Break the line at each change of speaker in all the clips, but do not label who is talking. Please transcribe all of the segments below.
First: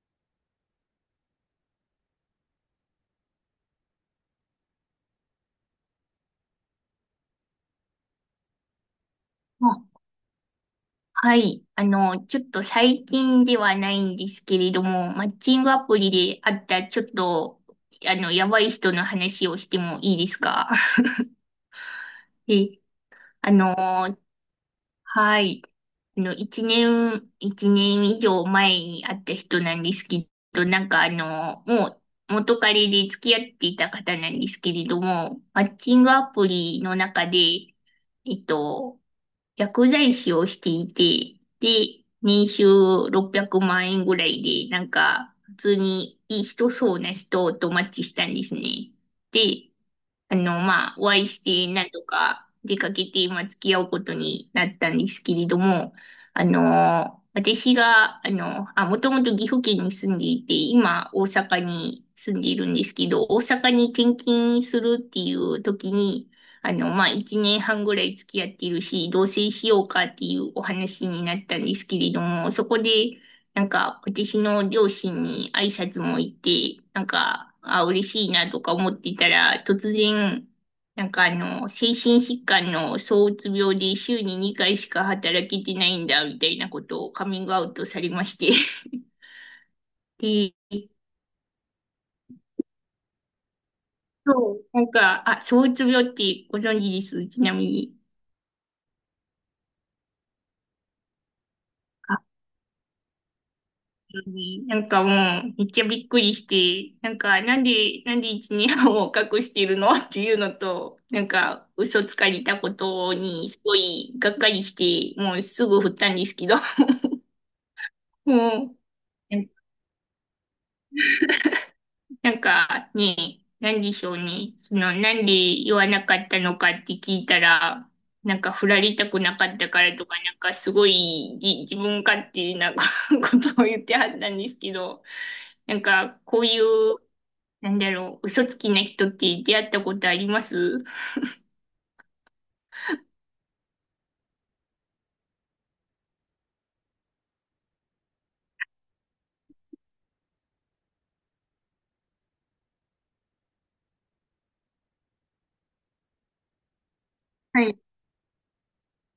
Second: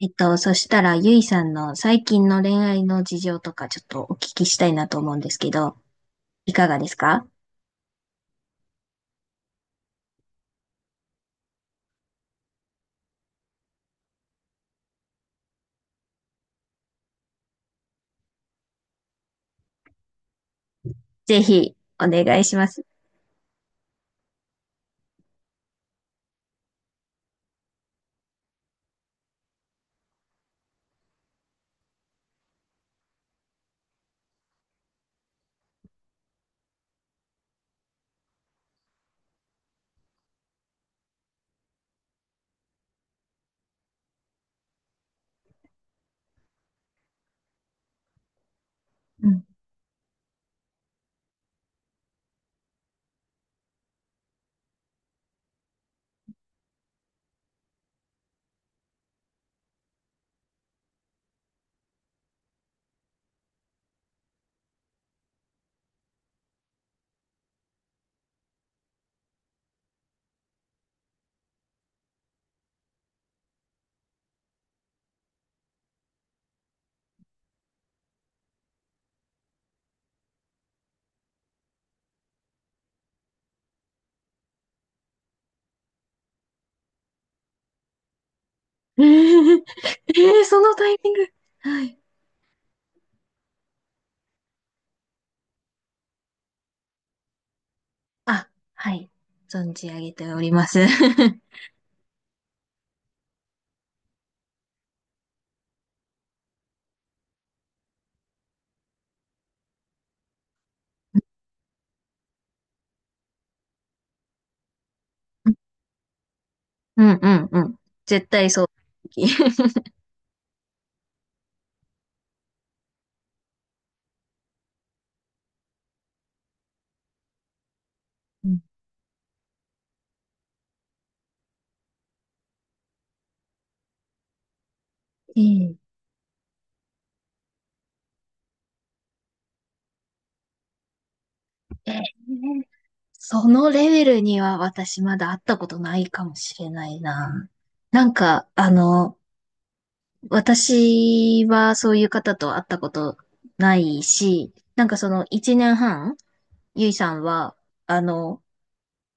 そしたら、ゆいさんの最近の恋愛の事情とかちょっとお聞きしたいなと思うんですけど、いかがですか？
あはい。ちょっと最近ではないんですけれども、マッチングアプリで会ったちょっと、あの、やばい人の話をしてもいいですか？
ぜひ、お願いしま
で
す。
あの、はい。一年以上前に会った人なんですけど、もう元彼で付き合っていた方なんですけれども、マッチングアプリの中で、えっと、薬剤師をしていて、で、年収600万円ぐらいで、なんか、普通にいい人そうな人とマッチしたんですね。
うん。
で、お会いして、なんとか出かけて、まあ、付き合うことになったんですけれども、私が、もともと岐阜県に住んでいて、今、大阪に住んでいるんですけど、大阪に転勤するっていう時に、まあ、一年半ぐらい付き合っているし、同棲しようかっていうお話になったんですけれども、そこで、なんか、私の両親に挨拶も行って、嬉しいなとか思ってたら、突然、精神疾患の躁うつ病で週に2回しか働けてないんだ、みたいなことをカミングアウトされまして。
えー、
で、
そのタイミング。はい。
そう、躁うつ病ってご存知です、ちなみに？
あ、はい。存じ上げております。
あなんかもう、めっちゃびっくりして、なんか、なんで一年半を隠してるのっていうのと、なんか、嘘つかれたことに、すごい、がっかりして、もうすぐ振ったんですけど、
うんうんうん。絶対そう。
もう、なんかね、なんでしょうね、その、なんで言わなかったのかって聞いたら、なん
う
か、
ん。
振られたくなかったからとか、なんか、すごい、自分勝手な ことを言ってはったんですけど、
えー
なんか、こういう、なんだろう、嘘つきな人って出会ったことあります
えーそのレベルには私まだ会ったことないかもしれないな。なんか、あの、私はそういう方と会ったことないし、なんかその1年半、ゆいさんは、
はい、
あの、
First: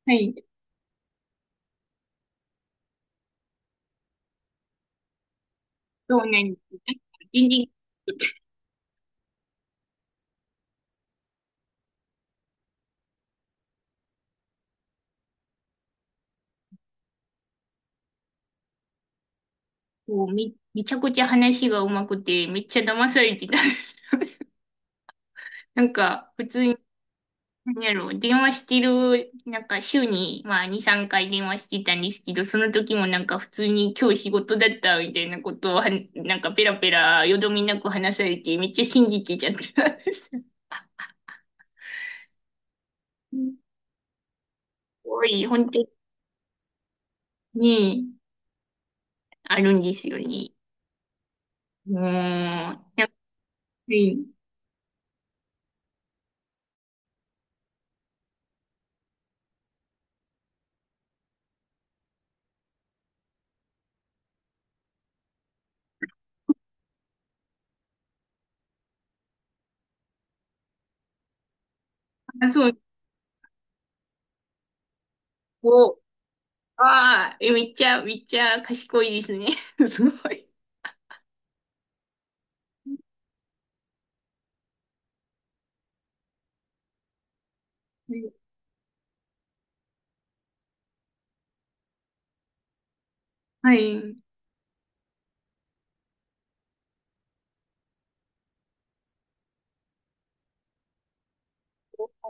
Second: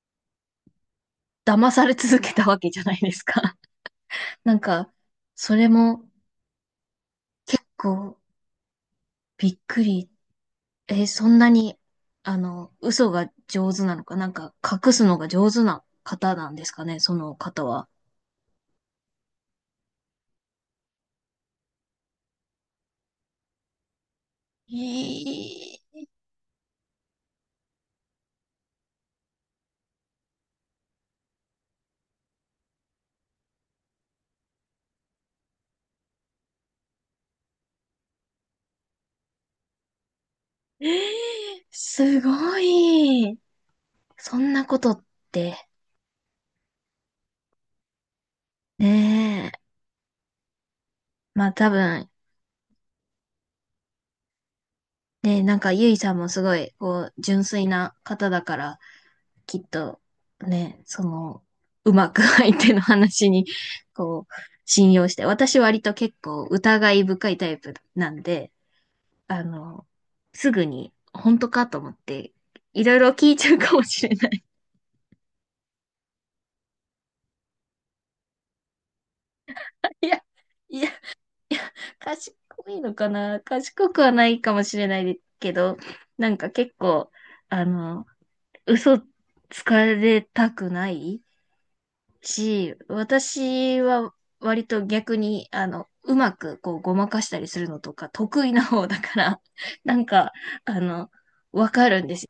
はい。
騙され続けたわけじゃないですか。なんか、それも
そうなんです。なんか全
結
然、
構びっくり。えーそんなに、あの、嘘が上手なのか、なんか隠すのが上手な方なんですかね、その方は。
こう、めちゃくちゃ話が上手くて、めっちゃ騙されてたんです。
え
なん
ー
か、普通に、なんやろう、電話してる、なんか週に、まあ、2、3回電話してたんですけど、その時もなんか普通に今日仕事だったみたいなことをは、なんかペラペラ、よどみなく話されて、めっちゃ信じてちゃったんです。す
すごい。そんなことっ
ごい、
て、
本当に、
ね
あ
え。
るんですよね。
まあ多
もう、
分、
やっぱり、
ね、なんか、ゆいさんもすごい、こう、純粋な方だから、きっと、ね、その、うまく 相手の話に、こう、信用して、私割と結構疑い深いタイプなんで、あの、すぐに、本当かと思って、
あ、そう、
いろいろ聞いちゃうかもしれない。
こう、ああ、えめっちゃ賢いですね。す
いや、
ごい。
いや、賢いのかな。賢くはないかもしれないけど、なんか結構、あの、嘘つかれたくないし、
は
私は
い。
割と逆に、あの、うまくこうごまかしたりするのとか得意な方だから、なんか、あの、わかるんですよ。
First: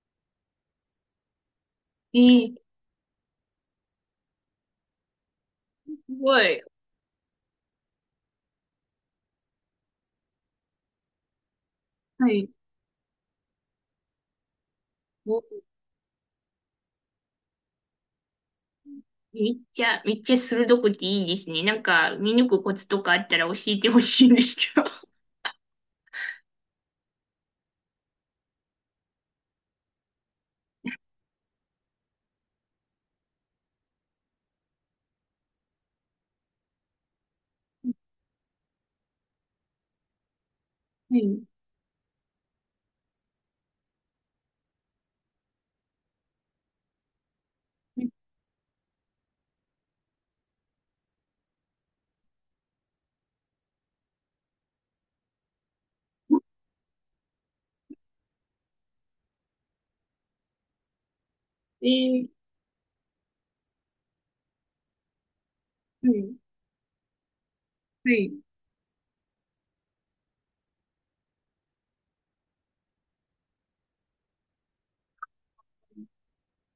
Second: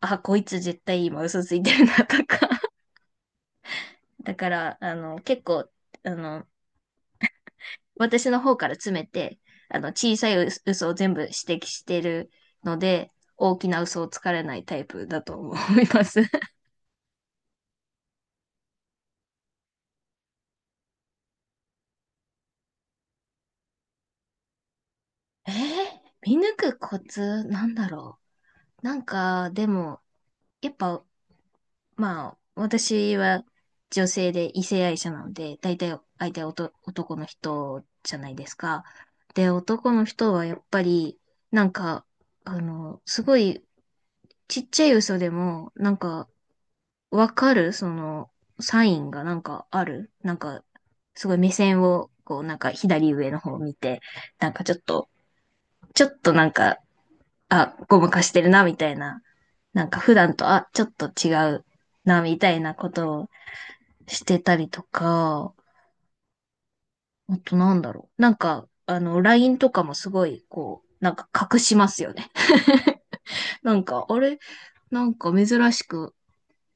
あ、こいつ絶対今嘘ついてるなとか。
ええ
だから、あの、結構、
す
あ
ご
の、
い。
私の方から詰めて、あの、小さい嘘を全部指摘して
は
る
い。
ので、大きな嘘をつかれないタイプだと
お、
思います。
めっちゃ鋭くていいですね。なんか、見抜くコツとかあったら教えてほしいんですけど。は
えー、見抜くコツなんだろう。なんか、でも、やっぱまあ、私は女性で異性愛者なので、大体相手は男の人じゃないですか。で、男の人はやっぱり、
い。
なんか、あの、すごいちっちゃい嘘でも、なんか、わかるその、サインがなんかある。なんか、すごい目線を、こう、なんか左上の方を見て、なんかちょっと、ちょっとなん か、あ、ごまかしてるな、みたいな。なんか普段と、あ、ちょっと違うな、
え
み
え
たいなことをしてたりとか、
はい。
あとなんだろ
は
う。な
い。
んか、あの、LINE とかもすごい、こう、なんか隠しますよね。なんか、あれ、なんか珍しく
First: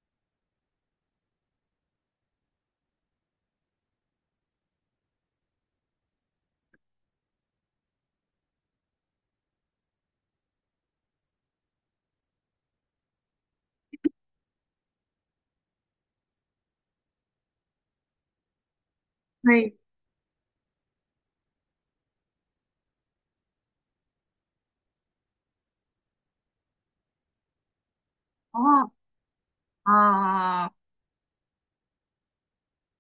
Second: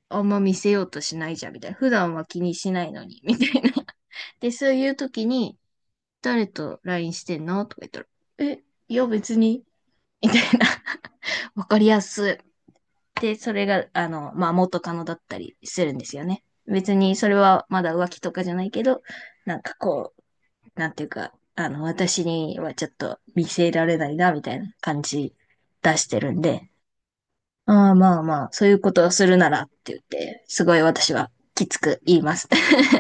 あんま見せようとしないじゃん、みたいな。普段は気にしないのに、みたいな。で、そういう時に、誰と LINE してんのとか言ったら、え、いや別に、みたいな。わかりやすい。で、それが、あの、まあ、元カノだったりするんですよね。別にそれはまだ浮気とかじゃないけど、な
は
んか
い。
こう、なんていうか、あの、私にはちょっと見せられないな、みたいな感じ出してるんで、ああまあまあ、そういう
あ
ことをするならって言って、
あ、
す
ああ。
ごい私はきつく言います。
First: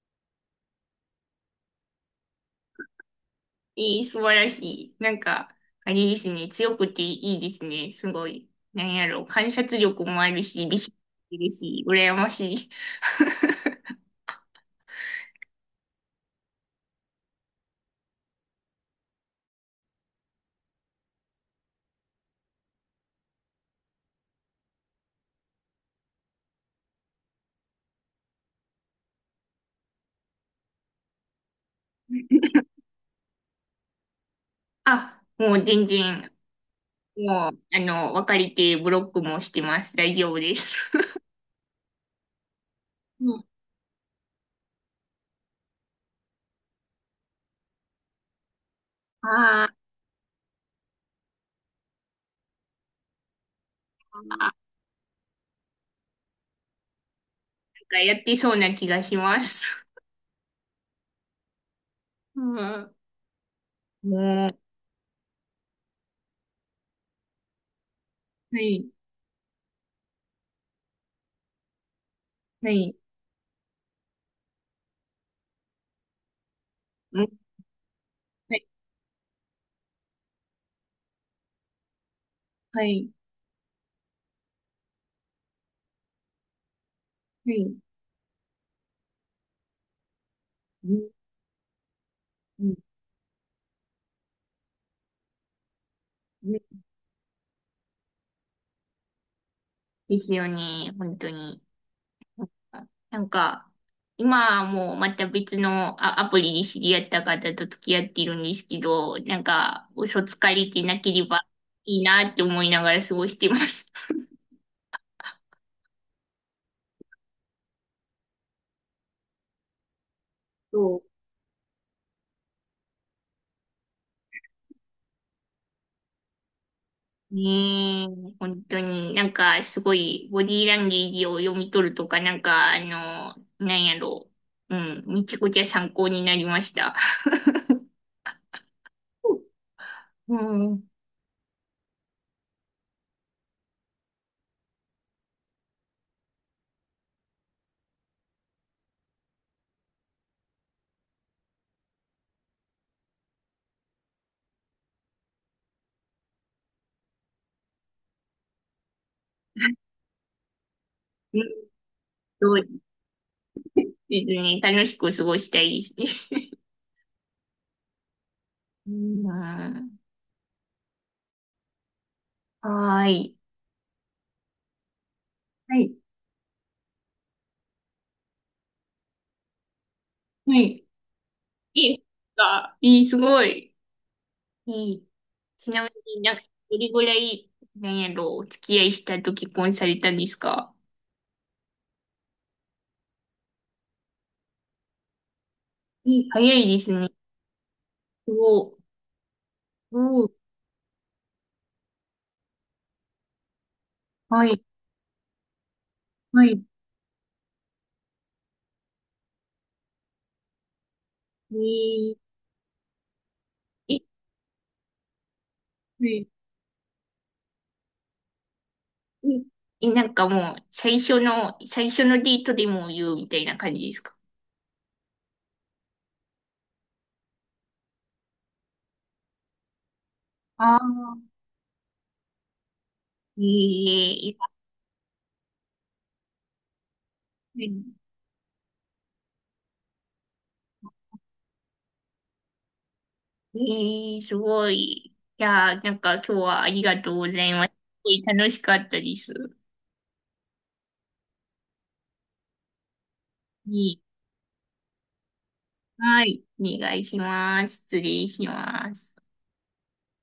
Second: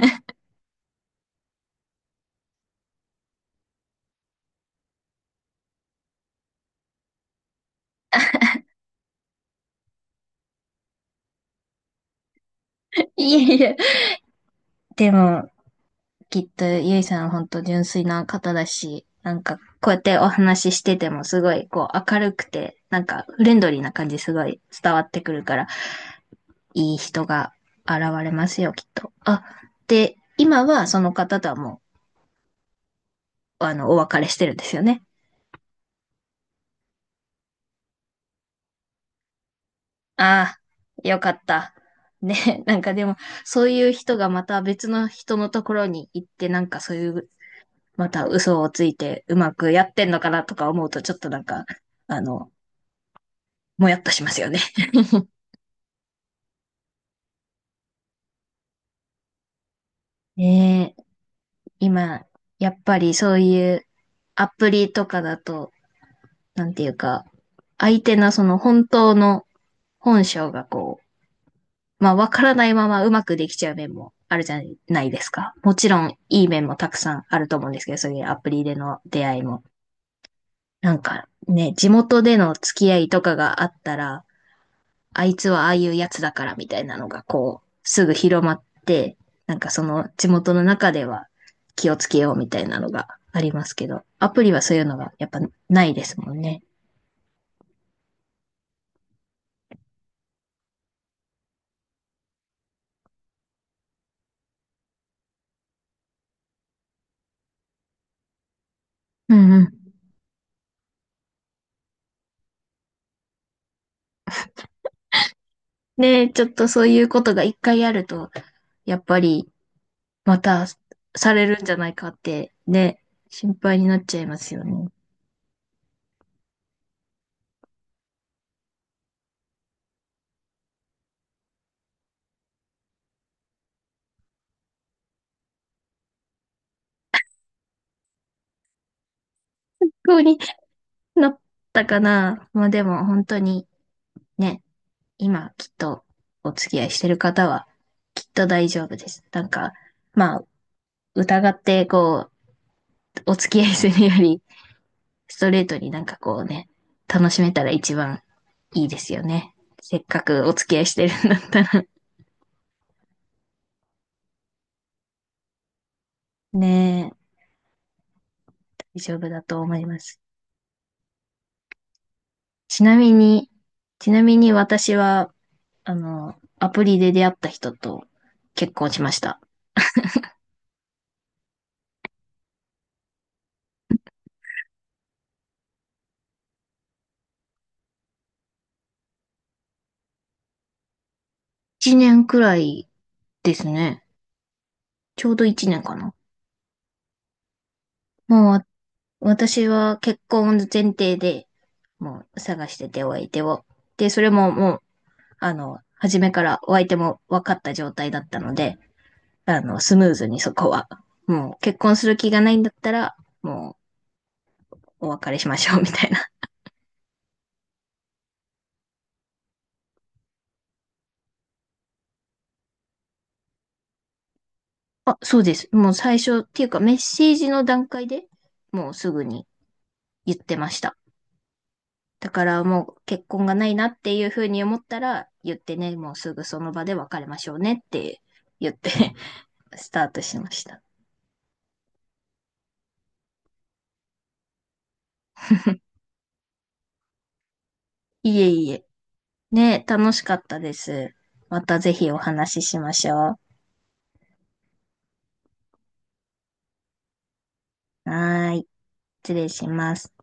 いい、素晴らしい。なんか、あれですね。強くていいですね。すごい。なんやろ。観察力もあるし、美識もですし、羨ましい。
いえいえ。でも、きっとゆいさんは本当純粋な方だし、なんかこうやってお話ししててもすごいこう明るくて、なんかフレンドリーな感じすごい伝わってくるから、いい人が現れますよ、きっと。あ、で、今はその方とはもう、あの、お別れしてるんですよね。
あ、もう全然、もう、あの、別れてブロックもしてます。大丈夫で
あ
す。
あ、よ かった。ね、なんかでも、
うん、
そういう人がまた別の人のところに行って、なんかそういう、また嘘をついてうま
あ
くや
あ
ってんのかなとか思うと、ちょっとなんか、あの、もやっとしま
ー、
す
な
よ
ん
ね。
かやってそうな気がします。
ねえ、今、
う
やっ
ん。
ぱりそういうア
も
プリとかだと、なんていうか、相手のそ
う、
の
は
本
い、
当の本性がこう、まあ、わからな
は
いま
い、
まうまくできちゃう面もあるじゃないですか。もちろん、いい面もたくさ
う
ん
ん、
あると思うんですけど、そういうアプ
は
リ
い、
での出会いも。なんか、ね、地元での付
は
き合い
い、
とかがあったら、あいつはああいうやつだからみたいなのが、
は
こう、
い。
すぐ広まって、なんかその地元の中
う
で
ん、
は気をつけようみた
う
い
ん、
なのがありますけど、アプリはそういうのがやっぱないですもん
うん
ね。
ですよね、本当に。なんか、今はもうまた別のあアプリに知り合った方と付き合っているんですけど、
う
なん
んうん。
か、嘘つかれてなければいいなって思いながら過ごしてます。
で、ちょっとそういうことが一回あると、やっぱりまた
そう、
されるんじゃないかってね、心配になっちゃいますよね。
ねえ、本当になんかすごいボディーランゲージを読み取るとか、なんかあの、なんやろう。うん、めちゃくちゃ参考になりました。
不う
う
に
ん、うん、
なったかな。まあでも本当に、ね、今きっとお付き合いしてる方はきっと大丈夫です。なんか、まあ疑ってこう、お付き合いするよりストレートになんかこうね、楽しめたら一番いいですよね。せっかくお付き合いしてるんだったら。
そうですね。楽しく過ごしたいですね。
ね、
い
大丈
い
夫だと思
な
います。
あ
ちな
はー
み
い。
に、ちなみに、私は
はい。
あの、アプリで出会った人と結婚しました。
はい。いいか。いい、すごい。いい。ちなみになんか、どれぐらい、なんやろ、お付き合いしたと結婚されたんですか？
1年くらいですね。ちょうど1年かな。
いい、早いですね。す
もう
ごい。
私は
お
結
ー
婚前提で、もう探しててお相手を。で、それ
は
も
い。
もう、あの、初めか
は
ら
い。
お相手も分かった状態だったので、あの、スムーズにそこは。も
え
う結婚す
ー、
る気がないんだったら、も
え、
うお別れしましょうみた
は
いな。
い、え、えなんかもう、最初のデートでも言うみたいな感じですか？
あ、そうです。もう最初っていうかメッセージの段階でもうすぐに言ってま
あ
した。
あ
だからもう結
ー、え
婚
ー
がないなっていうふ
い
うに思ったら言ってね、もうすぐその場で別れましょう
や、
ねって言って スタートしました。
えーすごい。いやー、なんか今日はありがとうございます。すごい
いえ
楽し
い
か
え。
ったです。
ね、楽しかったです。またぜひお話ししましょ
いいはい。お願いします。失
う。
礼し
はーい。
ます。
失礼します。